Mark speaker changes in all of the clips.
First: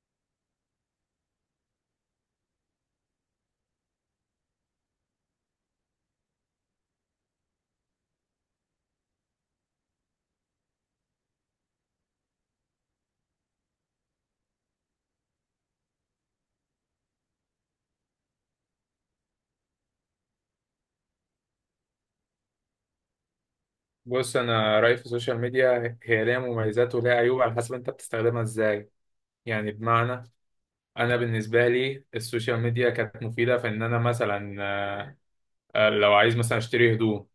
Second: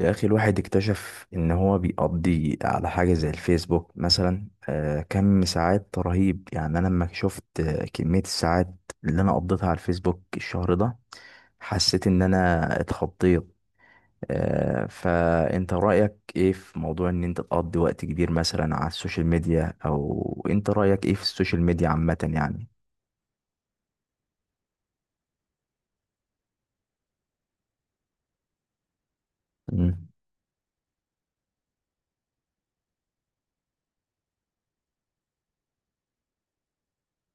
Speaker 1: يا أخي الواحد اكتشف إن هو بيقضي على حاجة زي الفيسبوك مثلا كم ساعات رهيب، يعني أنا لما شفت كمية الساعات اللي أنا قضيتها على الفيسبوك الشهر ده، حسيت إن أنا اتخضيت. فأنت رأيك إيه في موضوع إن أنت تقضي وقت كبير مثلا على السوشيال ميديا، أو أنت رأيك إيه في السوشيال ميديا عامة يعني؟
Speaker 2: بص، انا رايي في السوشيال ميديا هي ليها مميزات وليها عيوب على حسب انت بتستخدمها ازاي. يعني
Speaker 1: مم.
Speaker 2: بمعنى انا بالنسبه لي السوشيال ميديا كانت مفيده في ان انا مثلا، لو عايز مثلا اشتري هدوم،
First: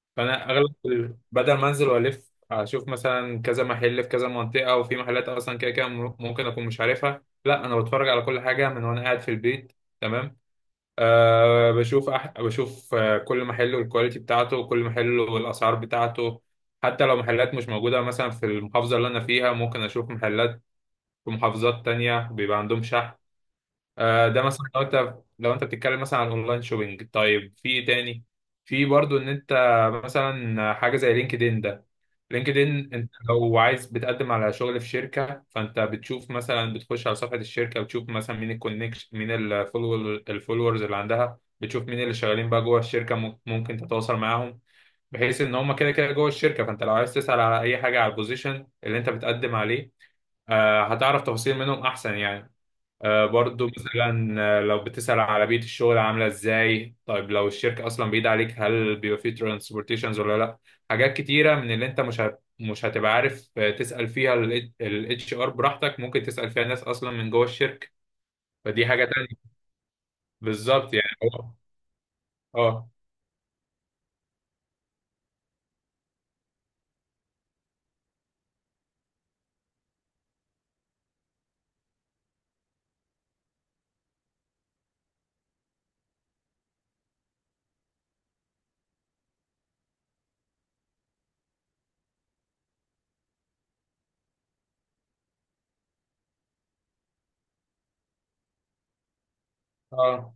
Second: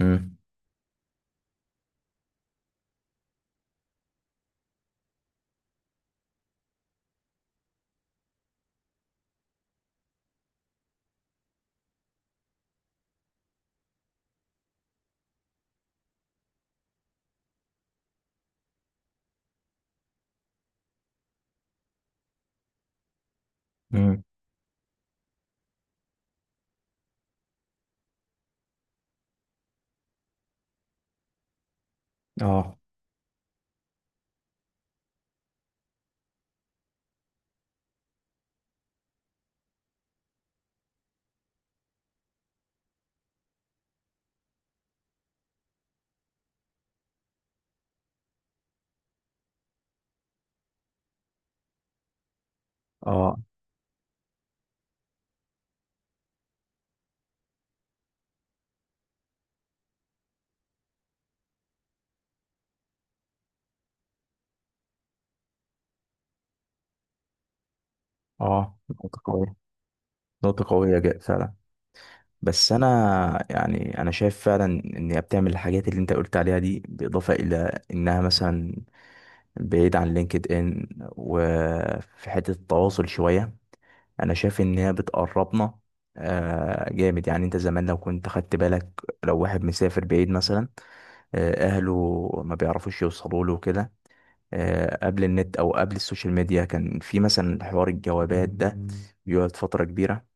Speaker 1: مم.
Speaker 2: فانا اغلب بدل ما انزل والف اشوف مثلا كذا محل في كذا منطقه، وفي محلات اصلا كده كده ممكن اكون مش عارفها، لا انا بتفرج على كل حاجه من وانا قاعد في البيت. تمام. بشوف كل محل والكواليتي بتاعته، وكل محل والأسعار بتاعته. حتى لو محلات مش موجودة مثلا في المحافظة اللي أنا فيها، ممكن أشوف محلات في محافظات تانية بيبقى عندهم شحن.
Speaker 1: مم.
Speaker 2: ده مثلا لو انت بتتكلم مثلا عن اونلاين شوبينج. طيب في ايه تاني؟ في برضو ان انت مثلا حاجه زي لينكد ان ده. لينكد
Speaker 1: اه.
Speaker 2: ان، انت لو عايز بتقدم على شغل في شركه، فانت بتشوف مثلا، بتخش على صفحه الشركه وتشوف مثلا مين الكونكشن، مين الفولور الفولورز اللي عندها، بتشوف مين اللي شغالين بقى جوه الشركه، ممكن تتواصل معاهم، بحيث ان هم كده كده جوه الشركه. فانت لو عايز تسال على اي حاجه على البوزيشن اللي انت بتقدم عليه، هتعرف تفاصيل منهم احسن يعني.
Speaker 1: اه.
Speaker 2: برضو مثلا، لو بتسأل على بيئة الشغل عاملة ازاي، طيب لو الشركة اصلا بعيدة عليك، هل بيبقى فيه ترانسبورتيشنز ولا لا. حاجات كتيرة من اللي انت مش هتبقى عارف تسأل فيها، الاتش ار براحتك ممكن تسأل فيها ناس اصلا من جوه الشركة.
Speaker 1: اه.
Speaker 2: فدي حاجة
Speaker 1: نقطة
Speaker 2: تانية.
Speaker 1: قوية. نقطة
Speaker 2: بالظبط،
Speaker 1: قوية
Speaker 2: يعني
Speaker 1: جدا فعلا. بس
Speaker 2: اه.
Speaker 1: انا، يعني شايف فعلا ان هي بتعمل الحاجات اللي انت قلت عليها دي، بالاضافه الى انها مثلا بعيد عن لينكد ان، وفي حته التواصل شويه، انا شايف ان هي بتقربنا. جامد، يعني انت زمان لو كنت خدت بالك، لو واحد مسافر بعيد مثلا اهله ما بيعرفوش يوصلوا له كده. قبل النت او قبل السوشيال ميديا كان في مثلا حوار الجوابات ده، بيقعد فتره كبيره.
Speaker 2: اه.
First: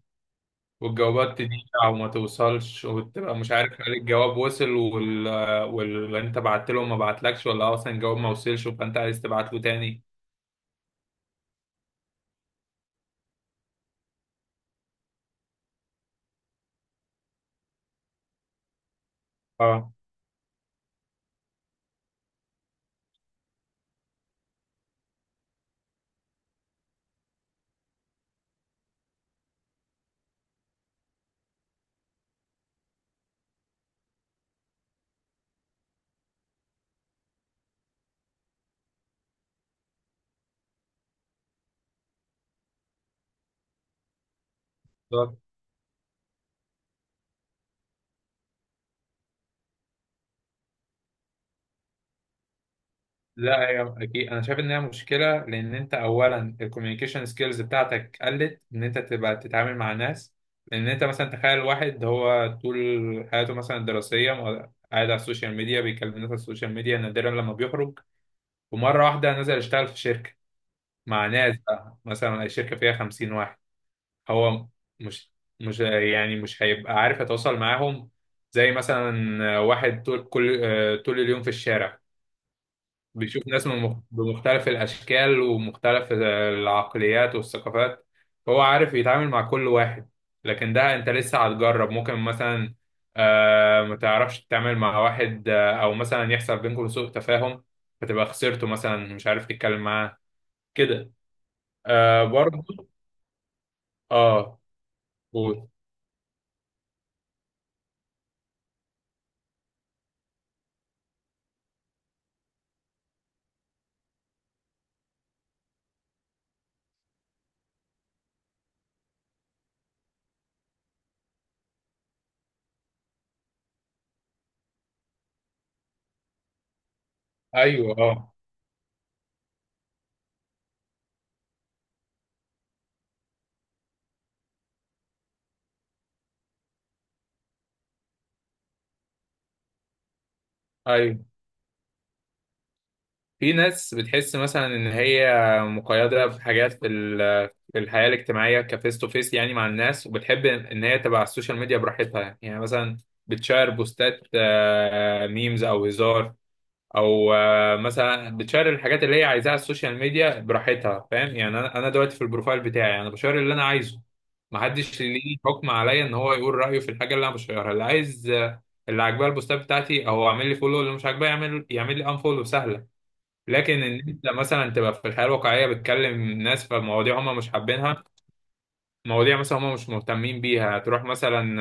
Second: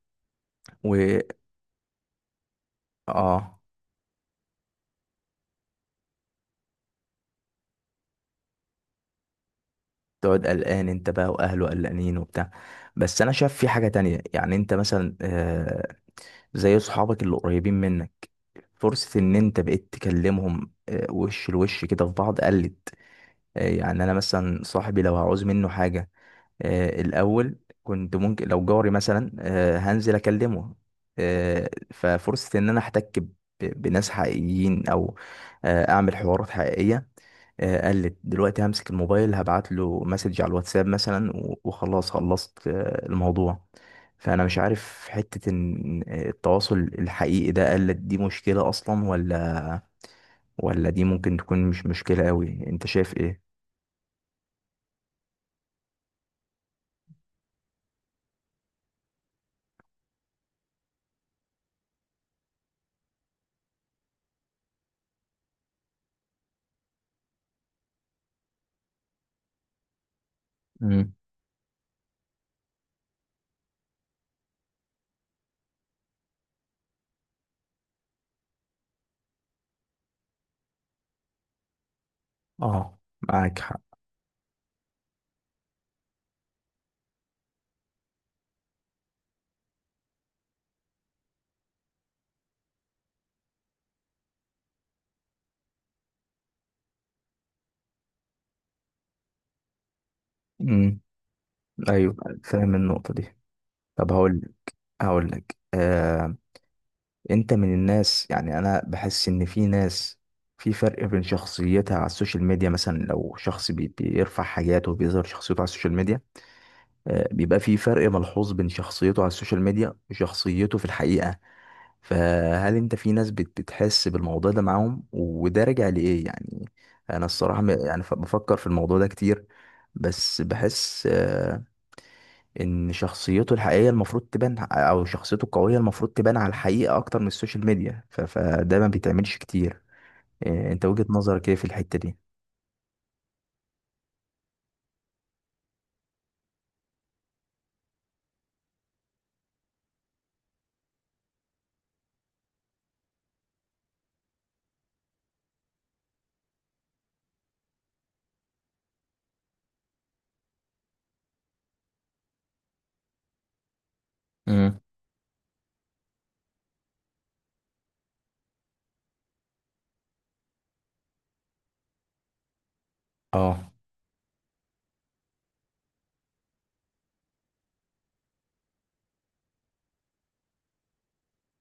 Speaker 1: و
Speaker 2: والجوابات تضيع وما توصلش، وتبقى مش
Speaker 1: اه
Speaker 2: عارف هل الجواب وصل واللي انت بعت له ما بعتلكش، ولا اصلا الجواب ما وصلش فانت عايز تبعت له تاني.
Speaker 1: تقعد قلقان انت بقى، واهله قلقانين وبتاع. بس انا شايف في حاجة تانية، يعني انت مثلا زي اصحابك اللي قريبين منك، فرصة ان انت بقيت
Speaker 2: اه،
Speaker 1: تكلمهم وش لوش كده في بعض قلت. يعني انا مثلا صاحبي لو هعوز منه حاجة، الاول كنت ممكن لو جاري مثلا هنزل اكلمه. ففرصة ان انا احتك بناس حقيقيين، او اعمل حوارات حقيقية قلت دلوقتي. همسك الموبايل هبعت له مسج على الواتساب مثلا وخلاص، خلصت الموضوع. فانا مش عارف
Speaker 2: بالظبط.
Speaker 1: حتة ان التواصل الحقيقي ده قلت، دي مشكلة اصلا ولا دي ممكن تكون مش مشكلة قوي؟ انت شايف ايه؟
Speaker 2: لا، هي اكيد انا شايف ان هي مشكله، لان انت اولا الكوميونيكيشن سكيلز بتاعتك قلت، ان انت تبقى تتعامل مع ناس. لان انت مثلا تخيل واحد هو طول حياته مثلا الدراسيه قاعد على السوشيال ميديا بيكلم الناس على السوشيال ميديا، نادرا لما بيخرج، ومره واحده نزل يشتغل في شركه
Speaker 1: امم.
Speaker 2: مع ناس، بقى مثلا الشركه فيها 50 واحد. هو مش مش يعني مش هيبقى عارف يتواصل معاهم. زي مثلا واحد طول كل آه، طول اليوم في الشارع
Speaker 1: اه،
Speaker 2: بيشوف
Speaker 1: معاك
Speaker 2: ناس
Speaker 1: حق.
Speaker 2: بمختلف الأشكال ومختلف العقليات والثقافات، فهو عارف يتعامل مع كل واحد. لكن ده أنت لسه هتجرب، ممكن مثلا ما تعرفش تتعامل مع واحد، أو مثلا يحصل بينكم سوء تفاهم فتبقى خسرته مثلا، مش عارف تتكلم معاه
Speaker 1: امم.
Speaker 2: كده.
Speaker 1: ايوه،
Speaker 2: برضه.
Speaker 1: فاهم النقطة دي. طب هقول
Speaker 2: اه.
Speaker 1: هقول لك
Speaker 2: قول.
Speaker 1: انت من الناس، يعني انا بحس ان في ناس في فرق بين شخصيتها على السوشيال ميديا. مثلا لو شخص بيرفع حاجات وبيظهر شخصيته على السوشيال ميديا، بيبقى في فرق ملحوظ بين شخصيته على السوشيال ميديا وشخصيته في الحقيقة. فهل انت في ناس بتحس بالموضوع ده معاهم، وده راجع لإيه يعني؟ انا الصراحة
Speaker 2: ايوه.
Speaker 1: يعني
Speaker 2: اه.
Speaker 1: بفكر في الموضوع ده كتير. بس بحس ان شخصيته الحقيقيه المفروض تبان، او شخصيته القويه المفروض تبان على الحقيقه اكتر من السوشيال ميديا، فده ما بيتعملش كتير. إيه، انت وجهه
Speaker 2: ايوه،
Speaker 1: نظرك ايه في الحته دي؟
Speaker 2: في ناس بتحس مثلا ان هي مقيده في حاجات في في الحياه الاجتماعيه كفيس تو فيس، يعني مع الناس، وبتحب ان هي تبقى على السوشيال ميديا براحتها. يعني مثلا بتشير بوستات، ميمز او هزار، او مثلا بتشير الحاجات اللي هي عايزاها على السوشيال ميديا براحتها. فاهم يعني؟ انا دلوقتي في البروفايل بتاعي انا بشير اللي انا عايزه،
Speaker 1: امم.
Speaker 2: محدش ليه حكم عليا ان هو يقول رايه في الحاجه اللي انا بشيرها، اللي عايز اللي عاجباه البوستات بتاعتي او عامل لي فولو، اللي مش عاجباه يعمل لي انفولو سهله.
Speaker 1: اه.
Speaker 2: لكن ان انت مثلا تبقى في الحياه الواقعيه بتكلم ناس في مواضيع هم مش حابينها، مواضيع مثلا هم مش مهتمين بيها، تروح مثلا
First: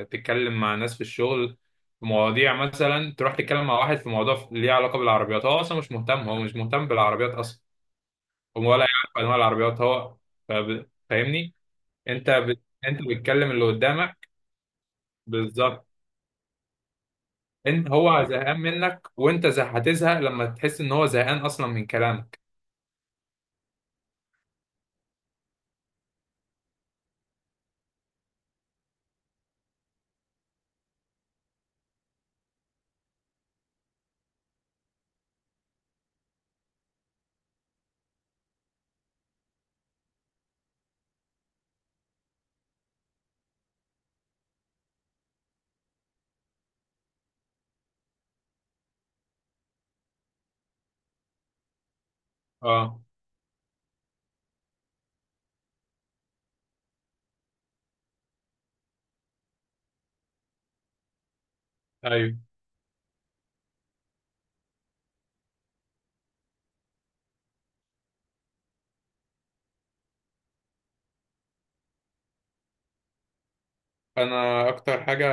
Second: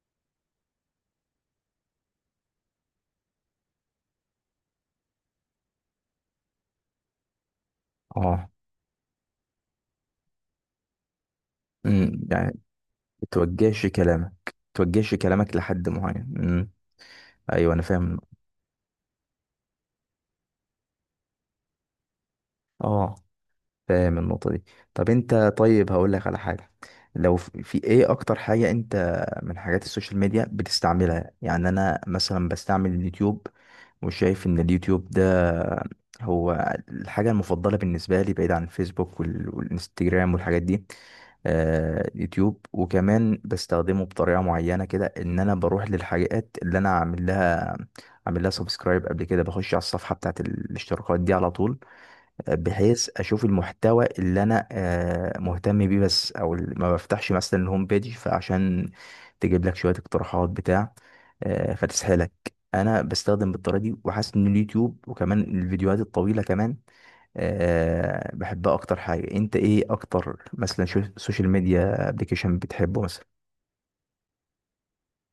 Speaker 2: تتكلم مع ناس في الشغل في مواضيع، مثلا تروح تتكلم مع واحد في موضوع ليه علاقه بالعربيات، هو اصلا مش مهتم، هو مش مهتم بالعربيات اصلا،
Speaker 1: اه.
Speaker 2: هو ولا يعرف انواع العربيات هو. فاهمني؟
Speaker 1: امم.
Speaker 2: انت
Speaker 1: يعني
Speaker 2: بت... انت بتكلم اللي
Speaker 1: توجهش
Speaker 2: قدامك.
Speaker 1: كلامك، توجهش كلامك
Speaker 2: بالظبط.
Speaker 1: لحد معين. امم. ايوه انا
Speaker 2: انت
Speaker 1: فاهم.
Speaker 2: هو زهقان منك، وانت هتزهق لما تحس ان هو زهقان اصلا من كلامك.
Speaker 1: اه، فاهم النقطه دي. طب انت، هقول لك على حاجه. لو في ايه اكتر حاجه انت من حاجات السوشيال ميديا بتستعملها؟ يعني انا مثلا بستعمل اليوتيوب، وشايف ان اليوتيوب ده هو الحاجة المفضلة بالنسبة لي، بعيد عن الفيسبوك والانستجرام والحاجات دي. يوتيوب، وكمان بستخدمه بطريقة معينة كده، ان انا بروح للحاجات اللي انا عامل لها، عامل لها سبسكرايب قبل كده. بخش على الصفحة بتاعت الاشتراكات دي على طول،
Speaker 2: اه.
Speaker 1: بحيث اشوف المحتوى اللي انا مهتم بيه بس، او ما بفتحش مثلا الهوم بيج، فعشان تجيب لك شوية اقتراحات بتاع فتسحلك.
Speaker 2: ايوه.
Speaker 1: انا بستخدم بالطريقه دي، وحاسس ان اليوتيوب وكمان الفيديوهات الطويله كمان بحبها اكتر حاجه. انت ايه اكتر مثلا شو سوشيال ميديا ابلكيشن بتحبه مثلا؟
Speaker 2: انا اكتر حاجه،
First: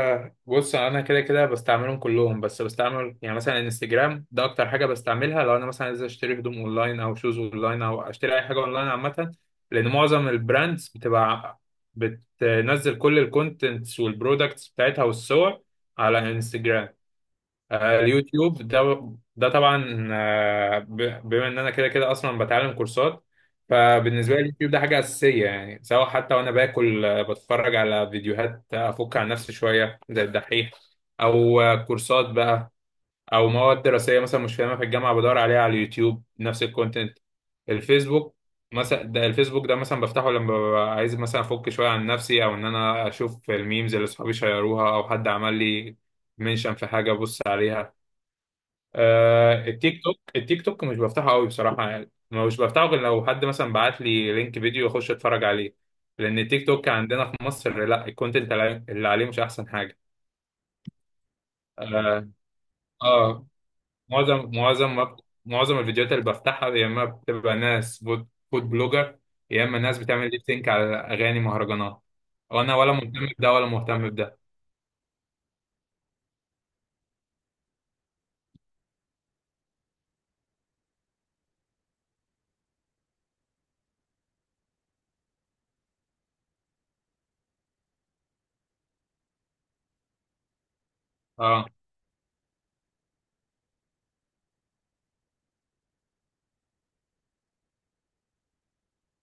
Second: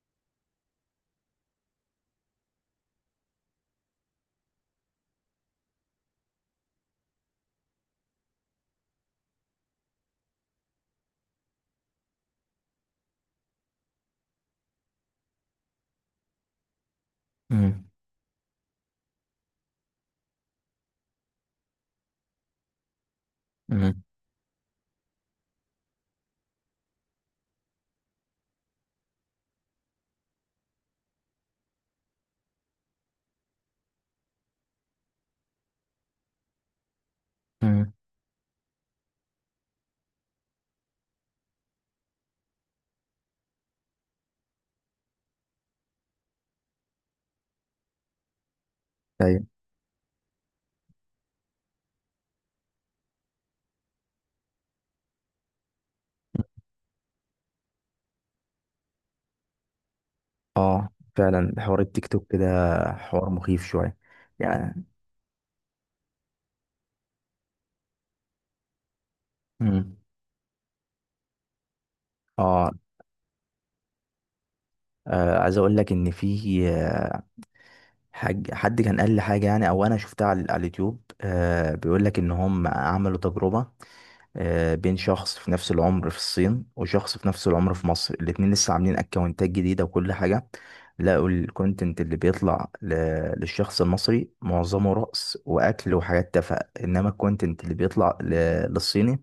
Speaker 2: بص انا كده كده بستعملهم كلهم، بس بستعمل يعني مثلا انستجرام، ده اكتر حاجه بستعملها لو انا مثلا عايز اشتري هدوم اونلاين، او شوز اونلاين، او اشتري اي حاجه اونلاين عامه، لان معظم البراندز بتبقى بتنزل كل الكونتنتس والبرودكتس بتاعتها والصور على انستجرام.
Speaker 1: مم.
Speaker 2: اليوتيوب ده طبعا، بما ان انا كده كده اصلا بتعلم كورسات،
Speaker 1: مم.
Speaker 2: فبالنسبه لي اليوتيوب ده حاجه اساسيه، يعني سواء حتى وانا باكل بتفرج على فيديوهات افك عن نفسي شويه زي الدحيح، او كورسات بقى، او مواد دراسيه مثلا مش فاهمها في الجامعه بدور عليها على اليوتيوب نفس الكونتنت.
Speaker 1: مم.
Speaker 2: الفيسبوك الفيسبوك ده مثلا بفتحه لما ببقى عايز مثلا افك شويه عن نفسي، او ان انا اشوف الميمز اللي صحابي شيروها، او حد عمل لي منشن في حاجه ابص عليها.
Speaker 1: ايوه.
Speaker 2: التيك توك مش بفتحه قوي بصراحة، يعني مش بفتحه غير لو حد مثلا بعت لي لينك فيديو، اخش اتفرج عليه، لان التيك توك عندنا في مصر لا، الكونتنت اللي عليه مش احسن حاجة.
Speaker 1: اه، فعلا حوار التيك
Speaker 2: اه.
Speaker 1: توك كده حوار
Speaker 2: آه
Speaker 1: مخيف شويه
Speaker 2: معظم
Speaker 1: يعني.
Speaker 2: معظم ما- معظم الفيديوهات اللي بفتحها، يا اما بتبقى ناس فود فود بلوجر، يا اما
Speaker 1: مم.
Speaker 2: ناس بتعمل ليب سينك على اغاني مهرجانات،
Speaker 1: اه.
Speaker 2: وانا ولا مهتم بده ولا مهتم بده.
Speaker 1: عايز اقول لك ان في حد كان قال لي حاجه يعني، او انا شفتها على اليوتيوب. بيقول لك ان هم عملوا تجربه بين شخص في نفس العمر في الصين وشخص في نفس العمر في مصر، الاتنين لسه عاملين اكونتات جديدة وكل حاجة. لقوا
Speaker 2: اه.
Speaker 1: الكونتنت اللي بيطلع للشخص المصري معظمه رقص واكل وحاجات تافهة، انما الكونتنت اللي بيطلع للصيني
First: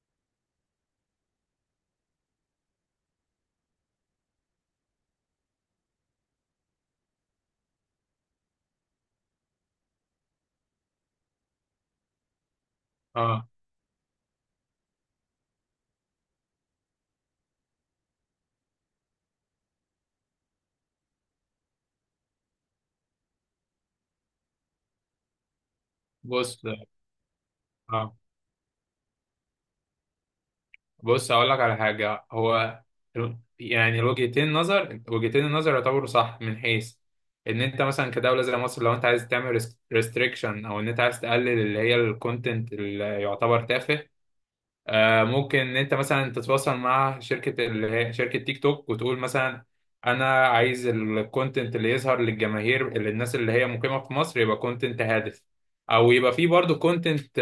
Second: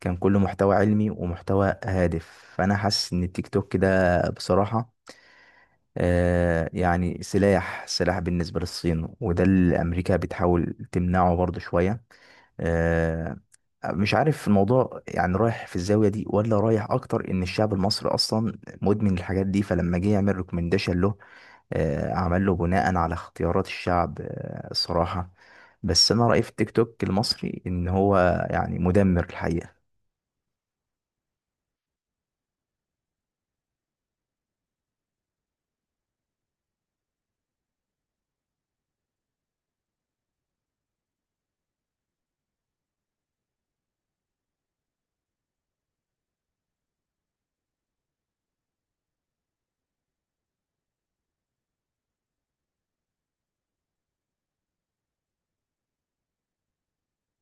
Speaker 1: كان كله محتوى علمي ومحتوى هادف. فانا حاسس ان التيك توك ده بصراحة يعني سلاح، سلاح بالنسبة للصين، وده اللي أمريكا بتحاول تمنعه برضه شوية. آه،
Speaker 2: اه
Speaker 1: مش عارف الموضوع يعني رايح في الزاوية دي، ولا رايح أكتر إن الشعب المصري أصلا مدمن الحاجات دي، فلما جه يعمل ريكومنديشن له عمل له بناء على اختيارات الشعب الصراحة. بس أنا رأيي في
Speaker 2: بص
Speaker 1: التيك توك المصري إن
Speaker 2: اه
Speaker 1: هو يعني مدمر الحقيقة.
Speaker 2: بص هقول لك على حاجة. هو يعني الوجهتين نظر وجهتين النظر يعتبروا صح، من حيث ان انت مثلا كدولة زي مصر، لو انت عايز تعمل ريستريكشن، او ان انت عايز تقلل اللي هي الكونتنت اللي يعتبر تافه، ممكن ان انت مثلا تتواصل مع شركة اللي هي شركة تيك توك، وتقول مثلا، انا عايز الكونتنت اللي يظهر للجماهير اللي الناس اللي هي مقيمة في مصر يبقى كونتنت هادف، او يبقى فيه برضه كونتنت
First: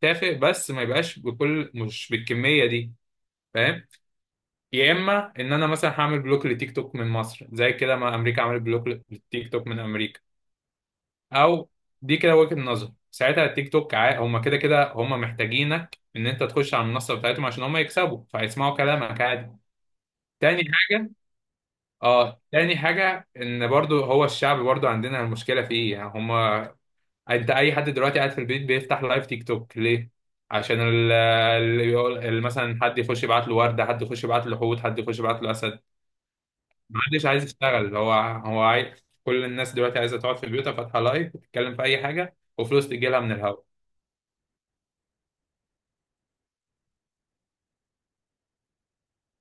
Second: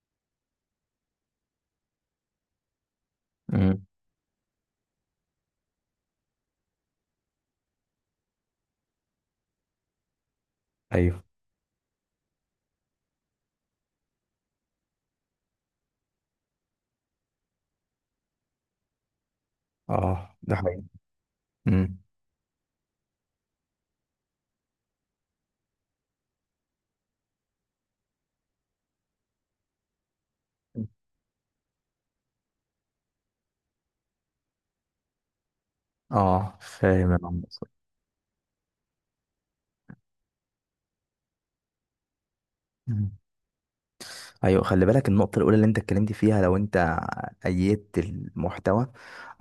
Speaker 2: تافه، بس ما يبقاش مش بالكمية دي.
Speaker 1: امم.
Speaker 2: فاهم؟ يا اما ان انا مثلا هعمل بلوك لتيك توك من مصر، زي كده ما امريكا عملت بلوك للتيك توك من امريكا.
Speaker 1: ايوه.
Speaker 2: او دي كده وجهة نظر، ساعتها التيك توك هما كده كده هما محتاجينك ان انت تخش على المنصه بتاعتهم عشان هما يكسبوا، فهيسمعوا كلامك عادي.
Speaker 1: اه، ده
Speaker 2: تاني
Speaker 1: حقيقي.
Speaker 2: حاجه.
Speaker 1: مم.
Speaker 2: اه، تاني حاجه ان برضو هو الشعب برضو عندنا المشكله في ايه يعني. هما انت اي حد دلوقتي قاعد في البيت بيفتح لايف تيك توك ليه؟ عشان مثلا حد يخش يبعت له ورده، حد يخش يبعت له حوت، حد يخش يبعت له اسد.
Speaker 1: اه، فاهم يا
Speaker 2: محدش
Speaker 1: عم.
Speaker 2: عايز يشتغل، هو عايز، كل الناس دلوقتي عايزه تقعد في بيوتها فاتحه لايف وتتكلم في اي حاجه، وفلوس تجي
Speaker 1: مصر.
Speaker 2: لها من الهوا.
Speaker 1: ايوه، خلي بالك النقطة الأولى اللي أنت اتكلمت فيها، لو أنت أيدت المحتوى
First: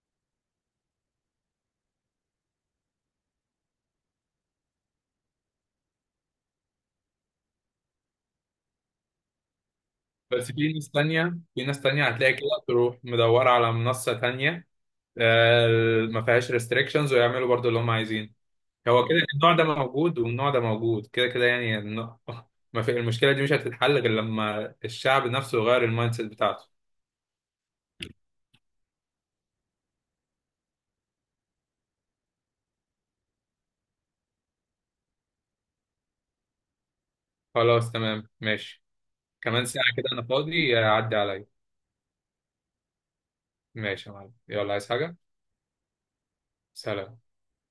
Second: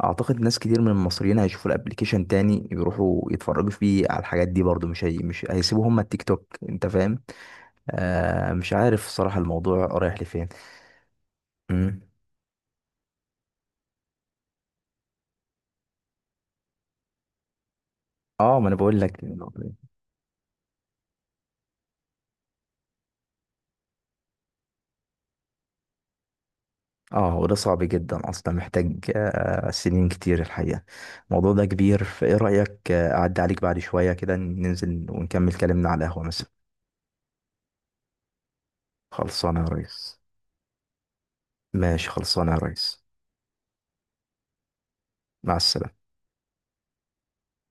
Speaker 1: أعتقد ناس كتير من المصريين هيشوفوا الأبليكيشن تاني، يروحوا يتفرجوا فيه على الحاجات دي برضو، مش هي، مش هيسيبوا هما التيك توك. أنت فاهم؟ مش عارف الصراحة الموضوع رايح لفين.
Speaker 2: بس في ناس تانية، في ناس
Speaker 1: مم.
Speaker 2: تانية هتلاقي كده تروح مدورة على منصة تانية آه، ما فيهاش ريستريكشنز، ويعملوا برضو اللي هم عايزين.
Speaker 1: اه، ما أنا بقول
Speaker 2: هو كده،
Speaker 1: لك
Speaker 2: النوع
Speaker 1: النقطة
Speaker 2: ده
Speaker 1: دي.
Speaker 2: موجود والنوع ده موجود كده كده يعني ما في، المشكلة دي مش هتتحل غير لما الشعب نفسه يغير المايند سيت بتاعته.
Speaker 1: اه، وده صعب جدا أصلا، محتاج سنين كتير الحقيقة. الموضوع ده كبير، فإيه رأيك أعدي عليك بعد شوية كده، ننزل ونكمل كلامنا على القهوة مثلا؟
Speaker 2: خلاص، تمام، ماشي.
Speaker 1: خلصانة يا
Speaker 2: كمان ساعة كده
Speaker 1: ريس.
Speaker 2: أنا فاضي، عدي عليا.
Speaker 1: ماشي خلصانة يا ريس.
Speaker 2: ماشي يا معلم، يلا، عايز حاجة؟
Speaker 1: مع السلامة.
Speaker 2: سلام.